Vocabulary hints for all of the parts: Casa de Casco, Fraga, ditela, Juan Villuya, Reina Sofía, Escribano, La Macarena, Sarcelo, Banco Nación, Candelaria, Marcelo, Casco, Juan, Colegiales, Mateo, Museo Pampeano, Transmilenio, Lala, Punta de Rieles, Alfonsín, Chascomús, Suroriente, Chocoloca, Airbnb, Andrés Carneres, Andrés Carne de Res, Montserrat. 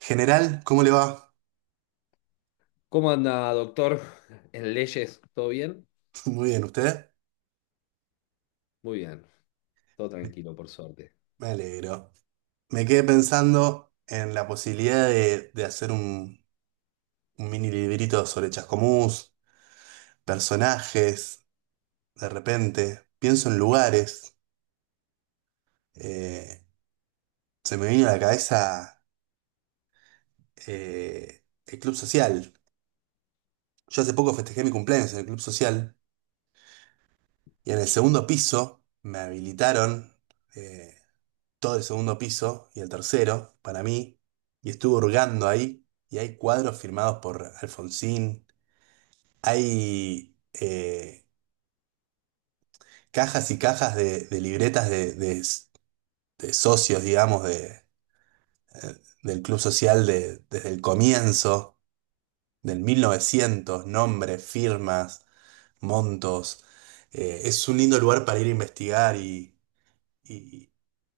General, ¿cómo le va? ¿Cómo anda, doctor? ¿En leyes? ¿Todo bien? Muy bien, ¿usted? Muy bien, todo tranquilo, por suerte. Me alegro. Me quedé pensando en la posibilidad de hacer un mini librito sobre Chascomús, personajes, de repente. Pienso en lugares. eh, Se me vino a la cabeza el Club Social. Yo hace poco festejé mi cumpleaños en el Club Social y en el segundo piso me habilitaron. eh, Todo el segundo piso y el tercero para mí, y estuve hurgando ahí, y hay cuadros firmados por Alfonsín, hay cajas y cajas de libretas de de- socios, digamos, del club social desde el comienzo, del 1900 nombres, firmas, montos. Es un lindo lugar para ir a investigar y-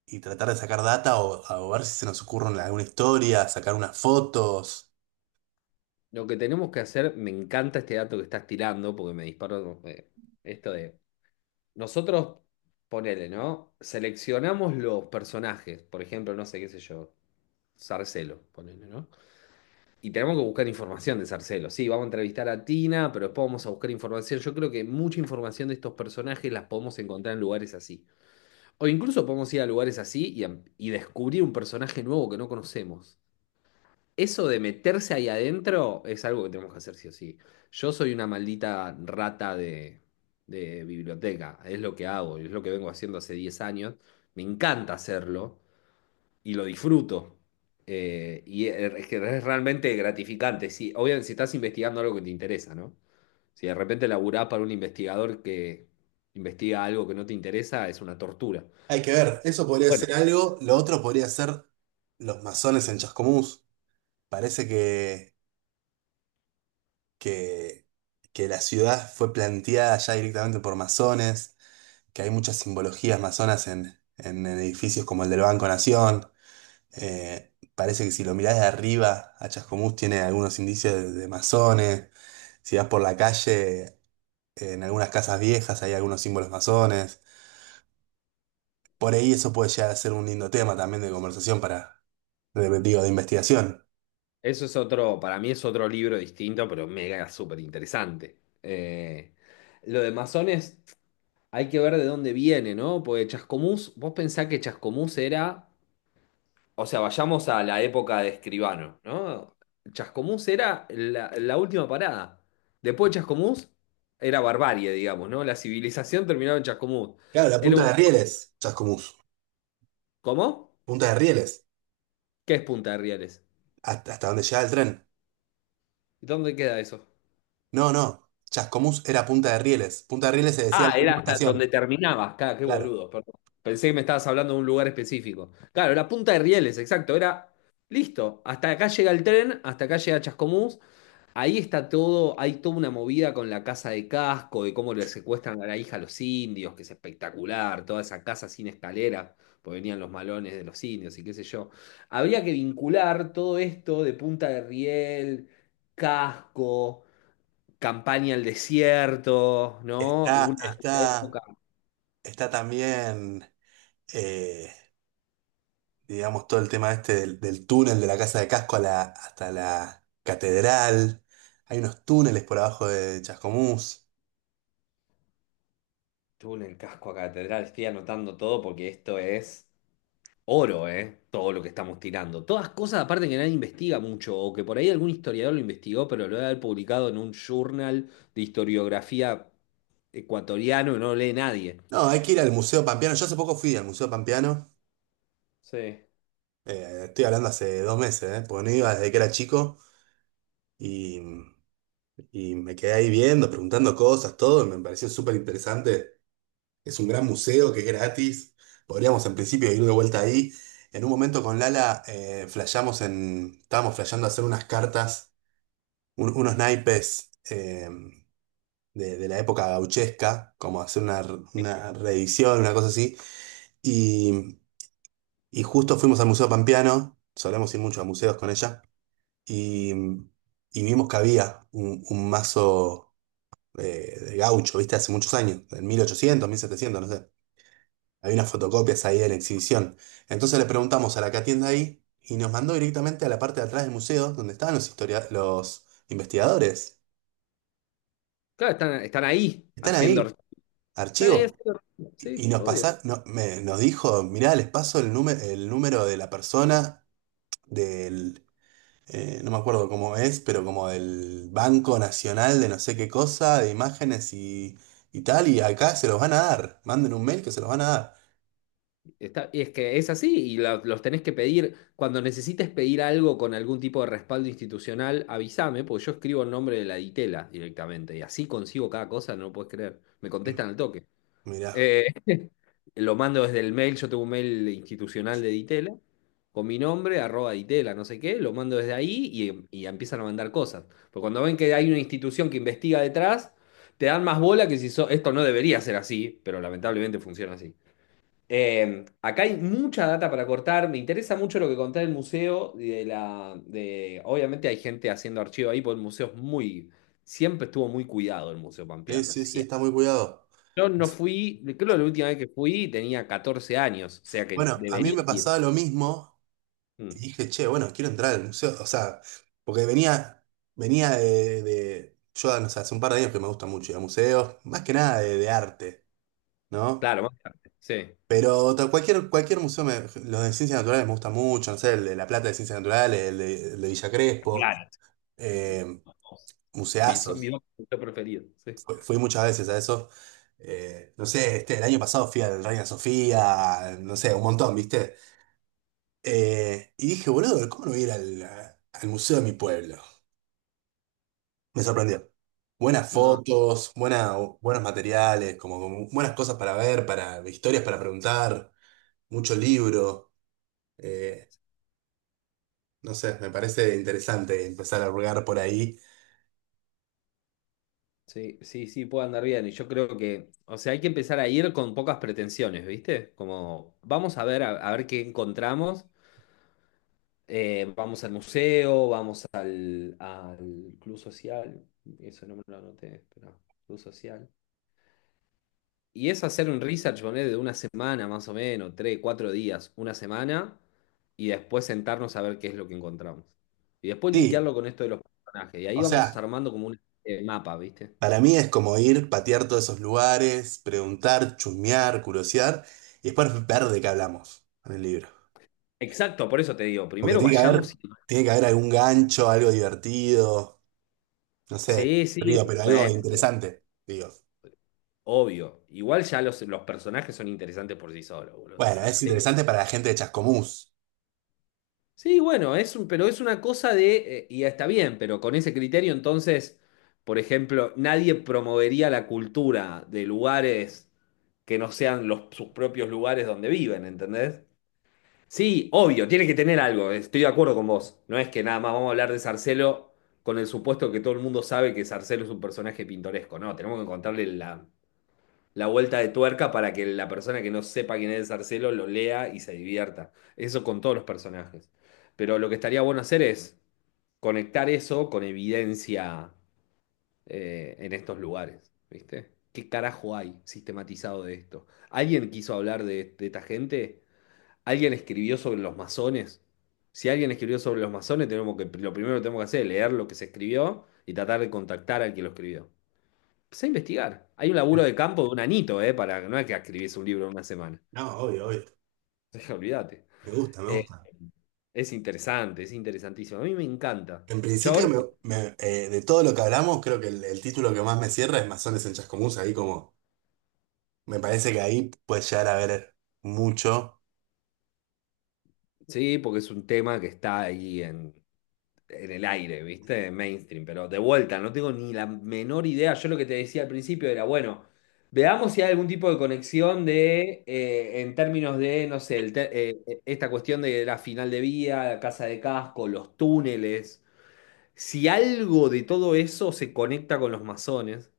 y tratar de sacar data o ver si se nos ocurre alguna historia, sacar unas fotos. Lo que tenemos que hacer, me encanta este dato que estás tirando, porque me disparó esto de... Nosotros, ponele, ¿no? Seleccionamos los personajes, por ejemplo, no sé qué sé yo, Sarcelo, ponele, ¿no? Y tenemos que buscar información de Sarcelo. Sí, vamos a entrevistar a Tina, pero después vamos a buscar información. Yo creo que mucha información de estos personajes las podemos encontrar en lugares así. O incluso podemos ir a lugares así y, y descubrir un personaje nuevo que no conocemos. Eso de meterse ahí adentro es algo que tenemos que hacer sí o sí. Yo soy una maldita rata de biblioteca, es lo que hago, es lo que vengo haciendo hace 10 años. Me encanta hacerlo y lo disfruto. Y es que es realmente gratificante. Sí, obviamente si estás investigando algo que te interesa, ¿no? Si de repente laburás para un investigador que investiga algo que no te interesa, es una tortura. Hay que ver, eso podría Bueno, ser algo, lo otro podría ser los masones en Chascomús. Parece que, que la ciudad fue planteada ya directamente por masones, que hay muchas simbologías masonas en edificios como el del Banco Nación. Parece que si lo mirás de arriba a Chascomús tiene algunos indicios de masones. Si vas por la calle, en algunas casas viejas hay algunos símbolos masones. Por ahí eso puede llegar a ser un lindo tema también de conversación para digo, de investigación. eso es otro, para mí es otro libro distinto, pero mega súper interesante. Lo de masones, hay que ver de dónde viene, ¿no? Porque Chascomús, vos pensás que Chascomús era, o sea, vayamos a la época de Escribano, ¿no? Chascomús era la última parada. Después de Chascomús era barbarie, digamos, ¿no? La civilización terminaba en Chascomús. Claro, la Era punta de un, rieles, Chascomús. ¿cómo? Punta de rieles. ¿Qué es Punta de Rieles? Hasta dónde llegaba el tren. ¿Y dónde queda eso? No, no. Chascomús era punta de rieles. Punta de rieles se decía la Ah, era última hasta donde estación. terminabas. Claro, qué Claro. boludo, perdón. Pensé que me estabas hablando de un lugar específico. Claro, la punta de Rieles, exacto. Era listo. Hasta acá llega el tren, hasta acá llega Chascomús. Ahí está todo, hay toda una movida con la casa de Casco, de cómo le secuestran a la hija a los indios, que es espectacular, toda esa casa sin escalera, porque venían los malones de los indios y qué sé yo. Habría que vincular todo esto de Punta de Riel, Casco, campaña al desierto, ¿no? Está, Una época. está, está también, eh, digamos, todo el tema este del túnel de la Casa de Casco hasta la catedral. Hay unos túneles por abajo de Chascomús. Tú en el casco a catedral, estoy anotando todo porque esto es oro, ¿eh? Todo lo que estamos tirando. Todas cosas, aparte que nadie investiga mucho, o que por ahí algún historiador lo investigó, pero lo debe haber publicado en un journal de historiografía ecuatoriano que no lee nadie. No, hay que ir al Museo Pampeano. Yo hace poco fui al Museo Pampeano. Sí. Estoy hablando hace 2 meses, ¿eh? Porque no iba desde que era chico. Y, y me quedé ahí viendo, preguntando cosas, todo, y me pareció súper interesante. Es un gran museo que es gratis. Podríamos en principio ir de vuelta ahí. En un momento con Lala flasheamos estábamos flasheando hacer unas cartas, unos naipes de la época gauchesca, como hacer una una reedición, una cosa así. Y, y justo fuimos al Museo Pampeano, solemos ir mucho a museos con ella, y vimos que había un mazo. De gaucho, ¿viste? Hace muchos años, en 1800, 1700, no sé. Hay unas fotocopias ahí en exhibición. Entonces le preguntamos a la que atiende ahí y nos mandó directamente a la parte de atrás del museo donde estaban los los investigadores. Claro, están ahí Están haciendo. ahí, Están ahí archivos. haciendo. Y Sí, nos obvio. pasa, nos dijo, mirá, les paso el número de la persona del, no me acuerdo cómo es, pero como del Banco Nacional de no sé qué cosa, de imágenes y tal, y acá se los van a dar. Manden un mail que se los van a dar. Está- y es que es así, y los tenés que pedir. Cuando necesites pedir algo con algún tipo de respaldo institucional, avísame, porque yo escribo el nombre de la ditela directamente, y así consigo cada cosa, no lo puedes creer. Me contestan al toque. Mirá, Eh, lo mando desde el mail, yo tengo un mail institucional de ditela, con mi nombre, arroba ditela, no sé qué, lo mando desde ahí y empiezan a mandar cosas. Porque cuando ven que hay una institución que investiga detrás, te dan más bola que si so- esto no debería ser así, pero lamentablemente funciona. Acá hay mucha data para cortar. Me interesa mucho lo que contá del museo. Y de la, de, obviamente hay gente haciendo archivo ahí, porque el museo es muy. Siempre estuvo muy cuidado el Museo sí, Pampeano. O sí, sí, sea, está muy cuidado. yo no fui, creo que Ah, la última vez que fui tenía 14 años, o sea que bueno, a mí debería me ir. pasaba lo mismo Mm, y dije, che, bueno, quiero entrar al museo, o sea, porque venía yo, no sé, hace un par de años que me gusta mucho ir a museos, más que nada de arte, ¿no? claro, más tarde. Sí. Pero cualquier museo, los de ciencias naturales me gustan mucho, no sé, el de La Plata de Ciencias Naturales, el de Villa Crespo, Espectacular. eh, Son mis museazos. dos museos preferidos. Sí. Fui muchas veces a eso. No sé, este, el año pasado fui al Reina Sofía, no sé, un montón, ¿viste? Y dije, boludo, ¿cómo no voy a ir al museo de mi pueblo? Me sorprendió. Buenas No. fotos, buenos materiales, como buenas cosas para ver, para historias para preguntar, mucho libro. eh, no sé, me parece interesante empezar a hurgar por ahí. Sí, sí, sí, puede andar bien. Y yo creo que, o sea, hay que empezar a ir con pocas pretensiones, ¿viste? Como, vamos a ver qué encontramos. Vamos al museo, vamos al, al club social. Eso no me lo anoté, espera, club social. Y es hacer un research, ponele, de una semana más o menos, tres, cuatro días, una semana, y después sentarnos a ver qué es lo que encontramos. Y después Sí, linkearlo con esto de los personajes. Y ahí o vamos sea. armando como un mapa, ¿viste? Para mí es como ir, patear todos esos lugares, preguntar, chusmear, curiosear y después ver de qué hablamos en el libro. Exacto, por eso te digo, Porque primero vayamos. tiene que haber algún gancho, algo divertido, no sé, Sí, sí, río, pero algo bueno, pero interesante, digo. obvio. Igual ya los personajes son interesantes por sí solos, boludo. Bueno, es Sarcelo. interesante para la gente de Chascomús. Sí, bueno, es un, pero es una cosa de, y está bien, pero con ese criterio entonces, por ejemplo, nadie promovería la cultura de lugares que no sean los, sus propios lugares donde viven, ¿entendés? Sí, obvio, tiene que tener algo, estoy de acuerdo con vos. No es que nada más vamos a hablar de Sarcelo con el supuesto que todo el mundo sabe que Sarcelo es un personaje pintoresco, no, tenemos que encontrarle la vuelta de tuerca para que la persona que no sepa quién es Marcelo lo lea y se divierta. Eso con todos los personajes. Pero lo que estaría bueno hacer es conectar eso con evidencia en estos lugares, ¿viste? ¿Qué carajo hay sistematizado de esto? ¿Alguien quiso hablar de esta gente? ¿Alguien escribió sobre los masones? Si alguien escribió sobre los masones, tenemos que, lo primero que tenemos que hacer es leer lo que se escribió y tratar de contactar al que lo escribió. Empecé a investigar. Hay un laburo de campo de un anito, ¿eh? Para, no es que escribís un libro en una semana. No, obvio, obvio. Olvídate. Me gusta, me Eh, gusta. es interesante, es interesantísimo. A mí me encanta. En Yo principio, ahora, de todo lo que hablamos, creo que el título que más me cierra es Masones en Chascomús. Ahí como, me parece que ahí puedes llegar a ver mucho. sí, porque es un tema que está ahí en el aire, ¿viste? Mainstream, pero de vuelta, no tengo ni la menor idea. Yo lo que te decía al principio era, bueno, veamos si hay algún tipo de conexión de, en términos de, no sé, esta cuestión de la final de vía, la casa de casco, los túneles. Si algo de todo eso se conecta con los masones,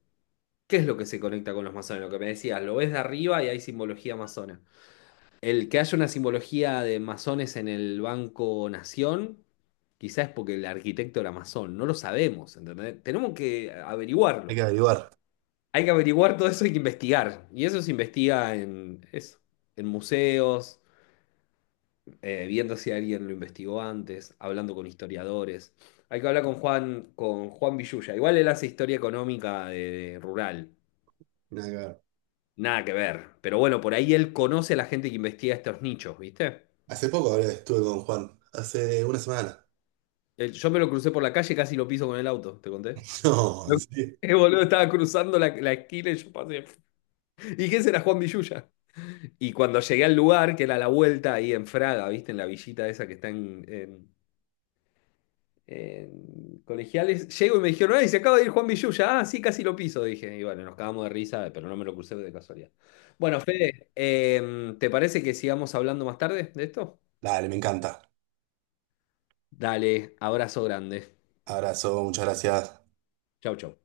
¿qué es lo que se conecta con los masones? Lo que me decías, lo ves de arriba y hay simbología masona. El que haya una simbología de masones en el Banco Nación, quizás es porque el arquitecto era masón, no lo sabemos, ¿entendés? Tenemos que Hay que averiguarlo. averiguar. Hay que averiguar todo eso, hay que investigar. Y eso se investiga en, eso, en museos, viendo si alguien lo investigó antes, hablando con historiadores. Hay que hablar con Juan Villuya. Igual él hace historia económica de- rural. Nada que ver. Nada que ver. Pero bueno, por ahí él conoce a la gente que investiga estos nichos, ¿viste? Hace poco estuve con Juan, hace una semana. Él- yo me lo crucé por la calle, casi lo piso con el auto, te conté. No, Lo- en serio. Boludo, estaba cruzando la esquina y yo pasé. Y ese será Juan Villuya. Y cuando llegué al lugar, que era la vuelta ahí en Fraga, ¿viste? En la villita esa que está en colegiales. Llego y me dijeron, ¡ay, se acaba de ir Juan Villuya! Ah, sí, casi lo piso, dije. Y bueno, nos cagamos de risa, pero no me lo crucé de casualidad. Bueno, Fede, ¿te parece que sigamos hablando más tarde de esto? Dale, me encanta. Dale, abrazo grande. Abrazo, muchas gracias. Chau, chau.